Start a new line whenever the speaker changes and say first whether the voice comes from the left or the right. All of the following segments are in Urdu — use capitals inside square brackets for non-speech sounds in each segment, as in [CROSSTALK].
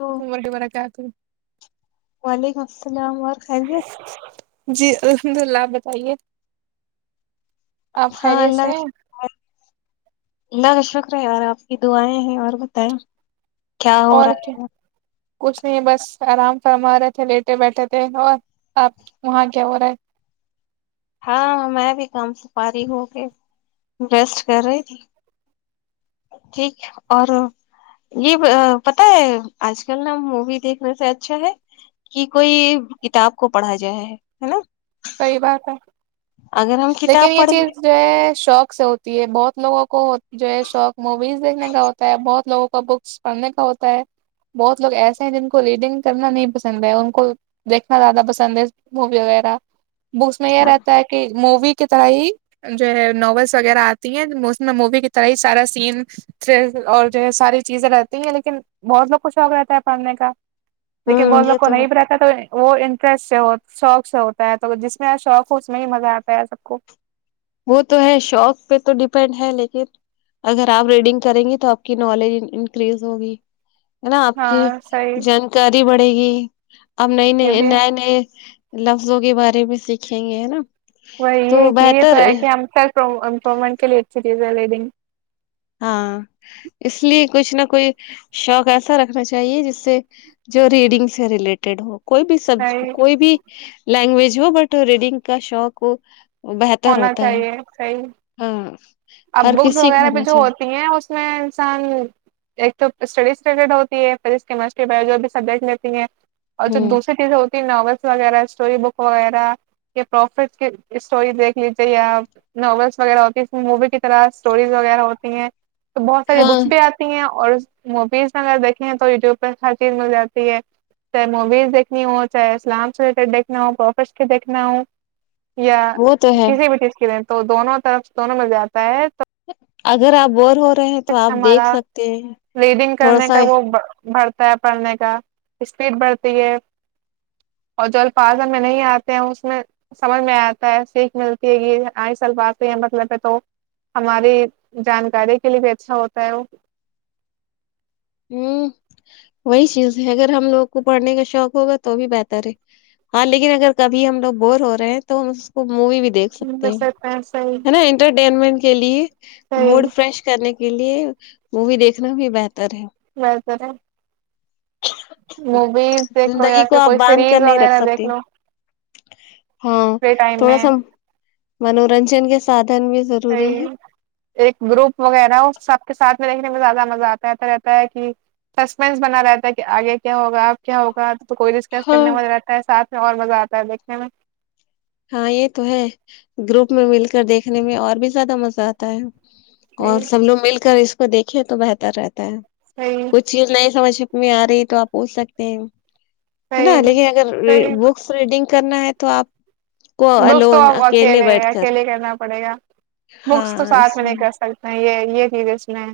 right: وعلیکم وی ورکاتہ
left: وعلیکم اور کائ گے
right: جی الحمد للہ بتائیے آپ خیریت سے
left: ہاںاش
right: ہیں
left: ے اور آپ کی دع آئےیں ہیں اور بتائیں کیا ہو
right: اور
left: رہا ہے
right: کیا کچھ نہیں بس آرام فرما رہے تھے لیٹے بیٹھے تھے اور آپ وہاں کیا ہو رہا ہے
left: ہاں میں بھی کام سپاری ہو کے انویسٹ کر رہی تھی ٹھیک اور یہ پتا ہے آج کل نا مووی دیکھنے سے اچھا ہے کہ کوئی کتاب کو پڑھا جائے ہے ہے نا
right: صحیح بات ہے
left: اگر ہم
right: لیکن
left: کتاب
right: یہ
left: پڑھیں گے
right: چیز جو ہے شوق سے ہوتی ہے بہت لوگوں کو جو ہے شوق موویز دیکھنے کا ہوتا ہے بہت لوگوں کو بکس پڑھنے کا ہوتا ہے بہت لوگ ایسے ہیں جن کو ریڈنگ کرنا نہیں پسند ہے ان کو دیکھنا زیادہ پسند ہے مووی وغیرہ بکس میں یہ رہتا ہے کہ مووی کی طرح ہی جو ہے ناولس وغیرہ آتی ہیں اس میں مووی کی طرح ہی سارا سین تھرل اور جو ہے ساری چیزیں رہتی ہیں لیکن بہت لوگ کو شوق رہتا ہے پڑھنے کا لیکن وہ
left: ہوں
right: لوگ
left: یہ
right: کو
left: تو ہے
right: نہیں بھی رہتا تو وہ فس سے ہو شوکس ہوتا ہے تو جس میں شوق ہو اس میں ہی مزہ آتا ہے سب کو
left: وہ تو ہے شوق پہ تو ڈیپینڈ ہے لیکن اگر آپ ریڈنگ کریں گی تو آپ کی نالج انکریز ہوگی ہے نا آپ کی
right: ہاں صحیح
left: جانکاری بڑ بے گ ا نہیں
right: یہ
left: نہیں
right: بھی
left: ن نہیں لفظوں کے بارے میں سیکھیں گے ہے نا
right: وہ
left: تو
right: یہ
left: بہتر
right: کہ کہ ہم پومنٹ کے لیے ایکرییز لے دن
left: ہاں اس لیے کچھ نہ کوئی شوق ایسا رکھنا چاہیے جس سے جو ریڈنگ سے ریلیٹڈ ہو کوئی بھی سب
right: صحیح
left: کوئی بھی لینگویج جوو بٹ ریڈنگ کا شاک وہ بہتر
right: ہونا
left: ہوتا ہے
right: چاہیے صحیح
left: ہاں
right: اب
left: ہر
right: بکس
left: کسی کو
right: وغیرہ
left: ہونا
right: پہ
left: چاہیے
right: ہوتی ہیں اس میں انسان ایک تو تو اسٹڈیز ری ہوتی ہے فس کیسٹری جو بھی سبجیکٹ لیتی ہیں اور جب
left: ہ
right: دوسرری چیزیں ناولس وغیرہ اسٹوری بک وغیرہ یا پروفٹ کی اسٹوری دیکھ لیجے یا ناولس وغیرہ ہوتی مووی کی طرح اسٹوریز وغیرہ ہوتی ہیں تو بہت ساری
left: ہاں
right: بکس بھی آتی ہیں اور موویز میں اگر دیکیں ہیں تو یوٹیوب پہ ہر چیز مل جاتی ہے چاہے موویز دیکھنی ہو چاہے اسلام سے رلی دیکھنا ہو پروفش کے دیکھنا ہو یا
left: وہ تو ہے
right: کسی بھی چیز کی ر تو دونوں طرف دونوں مل جاتے پچ [UNINTELLIGIBLE]
left: اگر آپ بور ہو رہے ہیں تو آپ دیکھ
right: ہمارا
left: سکتے ہیں
right: رڈنگ
left: تھوڑا
right: کرنے
left: سا
right: کا وہ بڑ تا پڑھنے کا اسپیڈ بڑھتی ہے اور جو الفاظ ہم میں نہیں آتے ہیں اس میں سمجھ میں آتا ہے سیکھ ملتی ہے کہ آئس الفاازظ یہ مطلب ہے تو ہماری جانکاری کے لیے بھی اچھا ہوتا ہے وہ
left: ہ وہی چیز ہے اگر ہم لوگ کو پڑھنے کا شوق ہوگا تو بھی بہتر ہے ہاں لیکن اگر کبھی ہم لوگ بور ہو رہے ہیں تو ہم اس کو مووی بھی دیکھ سکتے ہیں نا انٹر [UNINTELLIGIBLE] مٹ کے لی [UNINTELLIGIBLE]
right: صحیح
left: موڈ فریش کرنے کے کے لیے مووی دیکھنا بھی بہتر ہے
right: ل سرا [UNINTELLIGIBLE] موویز دیکھ لو یا
left: زندگی کو
right: پھر
left: آپ
right: کوئی سیریز وغیرہ دیکھ لو
left: ہ [UNINTELLIGIBLE] ہاں
right: فری ٹائم
left: تھوڑا
right: میں
left: سا منورنج ن کے ساتھ
right: صحی ایک گروپ وغیرہ سب کے ساتھ دیکھنے میں زیادہ مزہ آتاتا رہتا ہے کہ سسپینس بنا رہتا ہے کہ آگے کیا ہوگا اب کیا ہوگا تو کوئی ڈسکس
left: ہاں
right: کرنے م رہتا ہے سات اور مزہ آتا ہے دیکھنے میں
left: ہاں یہ تو ہے گروپ میں مل کر دیکھنے میں اور بھی زیادہ مزہ آتا ہے
right: صحیح
left: اور سب لوگ مل کر اس کو کو دیکھے تو بہتر رہتا ہے
right: صحیح
left: کئی چیز نہیں سمجھ میں آ رہی ہے تو آپ پوچھ سکتے ہیں ہے نا
right: صحیح
left: لیکن اگر
right: صحیح
left: بکس ریڈنگ کرنا ہے تو آپ کو
right: بکس تو
left: الون
right: اکیلے
left: بیٹھ کر
right: اکیلے کرنا پڑے گا بکس تو
left: ہاں
right: ساتھ
left: اس
right: میں نہیں
left: لیے
right: کر سکتے یہ یہ کیزے اس میں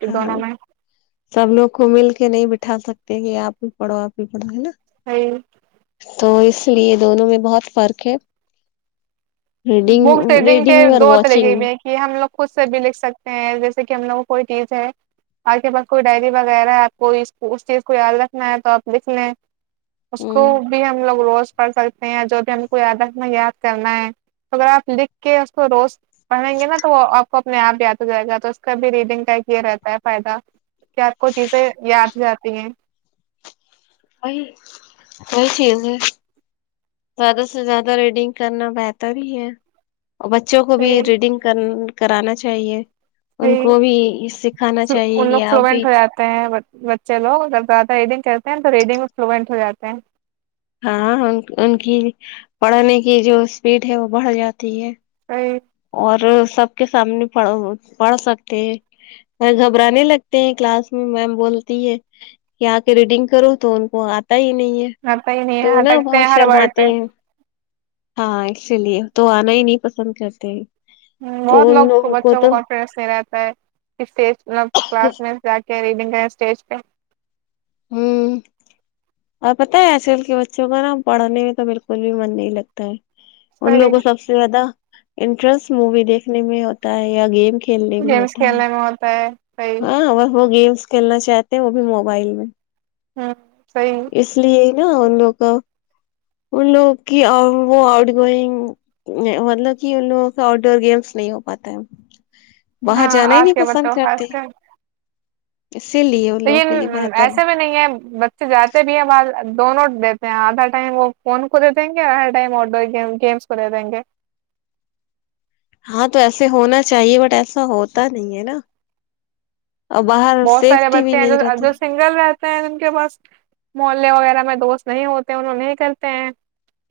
right: کے
left: ہاں
right: دونوں میں
left: سب لوگ کو مل کے نہیں بٹھا سکتے کہ آپ پڑو آپ پڑو ہے نا
right: ساہی
left: تو اس لیے دونوں میں بہت فرق ہے
right: بک ریڈنگ کے
left: میں اور
right: دو طریقے
left: واچنگ میں
right: بھی ہیں کہ ہم لوگ خود سے بھی لکھ سکتے ہیںیس جس کہ ہم لوگوں کوئی چیز ہے آپ کے پاس کوئی ڈائری وغیرہ ہے آپ کو اس چیز کو یاد رکھنا ہے تو آپ لکھ لیں اس کو
left: ہوں
right: بیم لگ رہو پڑھ سکتے ہیں جو بھی ہم کو یادکھنا یاد کرنا ہے اگر آپ لکھ کے اس کو روز پڑھیں گے نا تو وہپ کو اپنے آپ یاد ہو جائے گا تو اس کا بھی ریڈنگ ائ یہ رہتا ہے فائدہ کیا آپ کو چیزیں یاد جاتی ہیں
left: وہی وہی چیز ہے زیادہ سے زیادہ ریڈنگ کرنا بہتر ہی ہے اور بچوں کو بھی
right: صحیح
left: ریڈنگ کر کرانا چاہیے ان کو بھی سکھانا چاہیے
right: ان لوگ
left: کہ آپ بھی
right: فلوینٹ ہو جاتے ہیں بچے لوگ اینگ تو ریڈنگ میں فلوئینٹ ہو جاتے ہیں
left: ہاں ان کی پڑھنے کی جو اسپیڈ ہے وہ بڑھ جاتی ہے
right: ج
left: اور سب کے سامنے پڑھ سکتے ہیں گھبرانے لگتے ہیں کلاس میں میم بولتی ہے کہ آ کے ریڈنگ کرو تو ان کو آ پ ہی نہیں ہے
right: آتا ہی نہیں
left: تو
right: ہے
left: نا
right: اٹکتے ہیں
left: بہت
right: ہر
left: شرم
right: ورڈ پہ
left: آتے ہیں ہاں اسی لیے تو آنا ہی نہیں پسند کرتے کہ
right: بہت لوگ کو بچوں کو کانفیڈینس نہیں رہتا ہے کہ اسٹیج مب کلاس میں جا کے ریڈنگ کریں اسٹیج پہ
left: ہوں اور پت ہے آج کل کے بچوں کا نا پڑھنے میں تو بالکل بھی من نہیں لگتا ہے ان
right: صحیح
left: لوگوں سب سے زیادہ انٹرسٹ مووی دیکھنے میں ہوتا ہے یا گیم کھیلنے میں
right: گیمس
left: ہوتا ہے
right: کھیلنے میں ہوتا ہے صحیح
left: ہاں وہ ہو گی کلنا چاہتے ہیں وہ بھی موبائل میں
right: ہوں سی [UNINTELLIGIBLE]
left: ن ان لوگ کا ان لوگوں کی وہ آؤٹ گوئنگ مطلب کہ ان لوگوں کا آؤٹ ڈور گیمس نہیں ہو پاتا ہے باہر
right: ہاں
left: جانا ہی
right: آج
left: نہیں
right: کے
left: پسند
right: بچوں کو خاص
left: کرتے
right: کر
left: اسی لیے وہ
right: تو
left: لوگوں کے لیے
right: یہ
left: بہتر ہے
right: ایسے بھی نہیں بچے جاتے بھی ہیں ب دونوں دیتے ہیں آدھا ٹائم وہ فون کھلے دیں گے اور ہر ٹائم آٹ ڈور گیمس کھلے دیں گے
left: ہاں تو ایسے ہونا چاہیے بٹ ایسا ہوتا نہیں ہے نا اور باہر
right: بہت سارے
left: سیفٹی بھی
right: بچتےے
left: نہیں
right: ہیں جو
left: رہتی
right: سنگل رہتے ان کے پاس محلے وغیرہ میں دوست نہیں ہوتے ان نہیں کرتے ہیں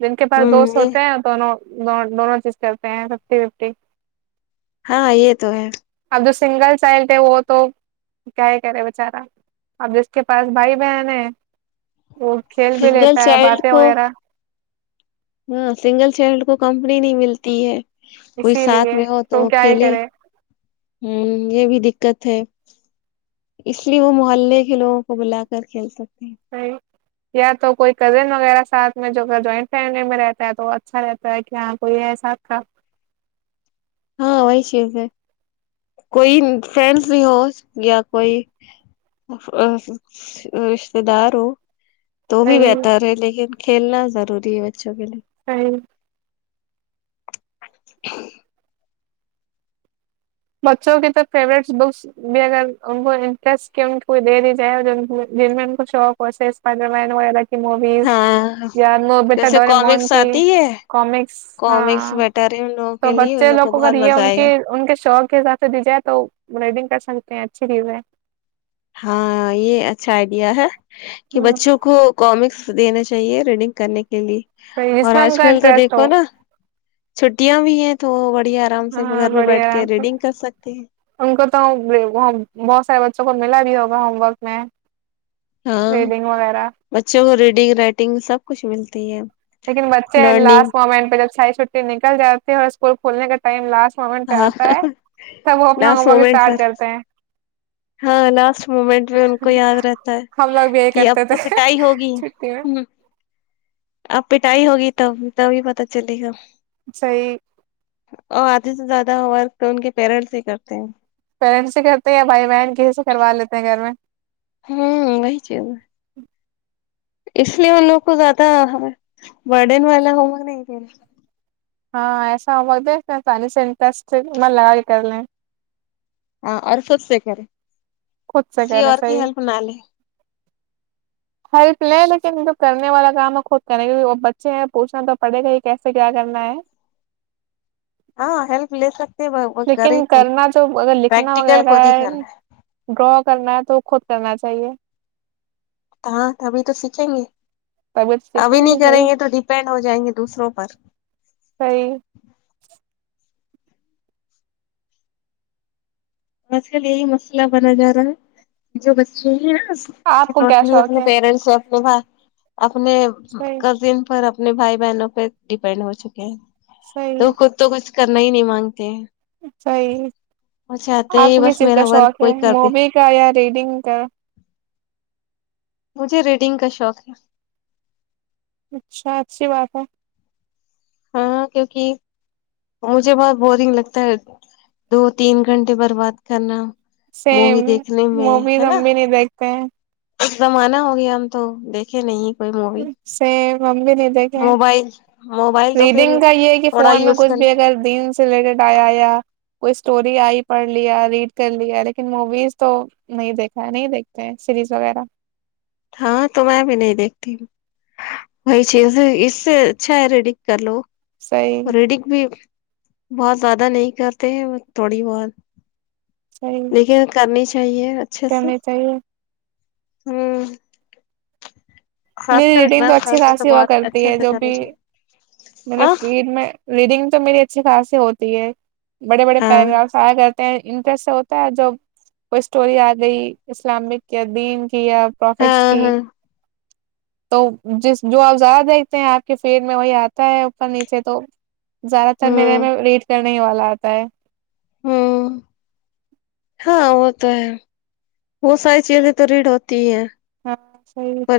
right: جن کے پاس
left: ہوں
right: دوست
left: یہ
right: ہوتے ہیں دونوں دونوں چیز کرتے ہیں ففٹی ففٹی
left: ہاں یہ تو ہے [UNINTELLIGIBLE]
right: ا جو سنگل چائلڈ ہے وہ تو کیا ہی کرے بچارا اب جس کے پاس بھائی بہن ہے وہ کھیل بھی
left: سنگل
right: لیتا ہے
left: چائلڈ
right: باتیں
left: کو
right: وغیرہ
left: ہاں سنگل چائلڈ کو کمپنی نہیں ملتی ہے کوئی
right: اسی
left: ساتھ
right: لیے
left: میں ہو تو
right: کیا ہی
left: کھیلے
right: کرے
left: ہ یہ بھی دکھ دقت ہے اس لیے وہ محلے کے لوگوں کو بلا کر کھیلتا
right: ی یا تو کوئی کزن وغیرہ ساتھ میں جو جوائنٹ فیملی میں رہتا ہے تو اچھا رہتا ہے کہ ہاں کوئی ہے ساتھ کا
left: ہاں وہی چیز ہے کوئی فرینڈس بھی ہو یا کوئی رشتے دار ہو تو بھی
right: صحیح
left: بہتر ہے لیکن کھیلنا ضوری ہے اچو کے لیے
right: صحیح
left: [UNINTELLIGIBLE] ہ [INAUDIBLE]
right: بچوں کی تو فیوریٹس بکس بھی اگر ان کو انٹرسٹ ان کو دے دی جائے جن میں ان شوق ہوی وغہ موویز
left: ہاں
right: یا متا
left: جیسے
right: ڈورمون
left: کامکس
right: کی
left: آتی ہے
right: کامکس
left: کامکس
right: ہاں
left: بیٹر ہے ان لوگوں
right: تو
left: کے لیے ان
right: بچے
left: لوگ کو
right: لوگوں کا
left: بہت مزہ
right: ان
left: آئے
right: کے
left: گا
right: ان کے شوق دی جائے تو رائڈنگ کر سکتے ہیں اچھی دی ہے
left: ہاں یہ اچھا آئیڈیا ہے [UNINTELLIGIBLE] کہ
right: ہوں،
left: بچوں کو کامکس دینا چاہیے رڈنگ کرنے کے لیے
right: جس
left: اور
right: میں ان
left: آج
right: کا
left: کل تو
right: انٹرسٹ ہو
left: دیکھو نا چھٹیا بھی ہیں تو بڑھیا آرام سے
right: ہاں
left: گھر میں بیٹھ
right: بڑھیا
left: کے ریڈنگ کر سکتے ہیں
right: ان کو تو بہت سارے بچوں کو ملا بھی ہوگا ہوم وورک میں [UNINTELLIGIBLE]
left: ہاں
right: ریڈنگ وغیرہ
left: بچوں کو ری گ رائٹنگ سب کچھ ملتی ہے
right: لیکن بچے
left: لرننگ
right: لاسٹ مومنٹ پہ جب چھائی چھٹی نکل جاتی ہے اور کولنے کاٹائم لاسٹ ون پہ
left: ہاں
right: آتا ہے تب وہ اپنا home
left: last
right: work
left: moment
right: start
left: پر
right: کرتے ہیں
left: ہاں لاسٹ مومنٹ میں ان کو یاد رہتا ہے
right: ہم لوگ بھی یہی
left: کہ اب
right: کرتے تھے
left: تو پٹائی ہوگی
right: چھٹی میں
left: اب پٹائی ہوگی تب تبھی پتا چلے گا
right: صی
left: اور آدھی سے زیادہ ہو ورک تو ان کے پیرنٹس ہی کرتے ہیں
right: پیرنٹس کیا یا بھائی بہن کیسے کروا لیتے ہیں گھر میں
left: ہوں وہی چ ہے اس لیے ان لوگ کو زیادہ رڈن والا ہوگا نہیں
right: ہاں ایسا ہو م د سس م لگا کرنے
left: ہاں اور خود سے کریں
right: خود سے
left: کسی
right: کریں
left: اور کی
right: صحیح
left: ہیلپ نہ لے
right: ہیلپ لیں لیکن جو کرنے والا کام ہے خود کرنا کیکہ وہ بچے ہیں پوچھنا تو پڑھے گا یہ کیسے کیا کرنا ہے
left: ہاں ہیلپ لیس
right: لیکن کرنا جو اگر لکھنا
left: پریکٹیکل
right: وغیرہ
left: خود ہی
right: ہے
left: کرنا
right: ڈرا کرنا ہے تو خود کرنا چاہیے
left: ہ ابھی تو سیکھیں گے
right: طبیعت
left: ابھی
right: سیکھیں
left: نہیں کریں
right: صحیح
left: گے تو ڈیپینڈ ہو جائیں گے دوسروں پر
right: صحیح
left: آج کل یہی مسئلہ بنا جا رہا ہے جو بچے ہیں
right: آپ کو کیا
left: ٹوٹلی
right: شوق
left: اپنے
right: ہے
left: پیرنٹس توب آپ اپنے
right: صحیح
left: کزن پر اپنے بھائی بہنوں پہ ڈیپینڈ ہو چکے ہیں تو خود تو کچھ کرنا ہی نہیں مانگتے ہیں
right: صی
left: وہ چاہتے
right: آ
left: ہیں
right: کسی
left: بس
right: چیز کا
left: میرا
right: شوق
left: ورک
right: ہے
left: کوئی کر دے
right: مووی کا یا ریڈنگ کا
left: مجھے ریڈنگ کا شوق ہے
right: اچھا اچھی بات ہے
left: ہاں کیونکہ مجھے بہت بورنگ لگتا ہے دو تین گھنٹے برباد کرنا
right: سیم
left: مووی دیکھنے میں
right: وہ بھی ہم
left: ہے
right: ہم
left: نا
right: بھی نہیں دیکھتے ہیں
left: ایک دمان ہوگیا ہم تو دیکھے نہیں م
right: سیم ہم بھی نہیں دیکھے ہیں
left: موبائل موبائل تو پھر
right: ریڈنگ کا یہ ہے کہ
left: تھوڑا
right: فون میں
left: یوز
right: کچھ
left: کر
right: بھی
left: لو
right: اگر دین سے ریلیٹڈ آیا یا کوئی اسٹوری آئی پڑھ لیا ریڈ کر لیا لیکن موویز تو نہیں دیکھا ہے نہیں دیکھتے ہیں سیریز وغیرہ
left: ہاں تو میں بھی نہیں دیکھتی ہ وہی چیز اس سے اچھا ہے ریڈک کر لو
right: صحیح
left: اوریڈک بھی بہت زیادہ نہیں کرتے ہیں وہ تھوڑی بہت لیکن کر نی [INAUDIBLE] چاہیے [INAUDIBLE]
right: کرنے چاہیے [UNINTELLIGIBLE]
left: ہوں [UNINTELLIGIBLE] خاص
right: میری
left: کر
right: ریڈنگ تو
left: ایگزام ٹائم
right: اچھی
left: پہ تو
right: خاصی ہوا
left: بہت
right: کرتی
left: اچھے
right: ہے
left: سے
right: جو
left: کرنی
right: بھی [UNINTELLIGIBLE]
left: چاہیے
right: میرے
left: آں
right: فیڈ میں ریڈنگ تو میری [UNINTELLIGIBLE] اچھی خاص ہوتی ہے [UNINTELLIGIBLE] بڑے بڑے
left: ہاں
right: پیراگرافس آیا کر [UNINTELLIGIBLE] انٹرسٹ سے ہوتا ہے جب کوئی اسٹوری آ گئی اسلامک دین [UNINTELLIGIBLE] کیا پروفٹس
left: ہاں
right: کی
left: ہاں
right: [UNINTELLIGIBLE] تو جس جو آپ زیادہ دیکھتے ہیں آپ کے فیر میں وہی آ [UNINTELLIGIBLE] ہے اوپر نیچے تو [INAUDIBLE] زیادہ تر میں
left: ہوں
right: نے ریٹ کر [UNINTELLIGIBLE] نہیں والا آتا ہے [INAUDIBLE]
left: ہوں ہاں وہ تو ہے بہت ساری چیزیں تو ریڑھ ہوتی ہے [UNINTELLIGIBLE]
right: ہاں صحیح یہ [INAUDIBLE]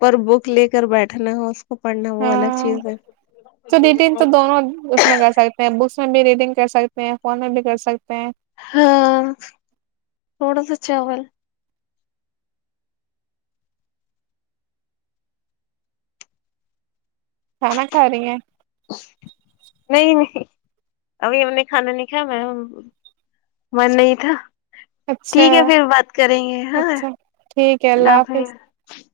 left: پر بک لے کر بیٹھنا ہو اس [UNINTELLIGIBLE] وہ الگ
right: ہاں
left: چیز ہے
right: تو نیین تو دونوں اس میں گھر ستے ہیں ابو [UNINTELLIGIBLE] میں بھی ریڈنگ کر سکتے ہیں فون میں بھی کر سکتے ہیں [UNINTELLIGIBLE]
left: ہاں تھوڑا سا [UNINTELLIGIBLE] چاول [INAUDIBLE]
right: کھانا کھا رہی ہیں [UNINTELLIGIBLE]
left: نہیں نہیں ابھی ہم نے کھانا نہیں کھایا میں من نہیں تھا [UNINTELLIGIBLE]
right: اچھا
left: ٹھیک ہے پھر بات کریں گے ہاں
right: اچھا ٹھیک ہے
left: اللہ حافظ [UNINTELLIGIBLE]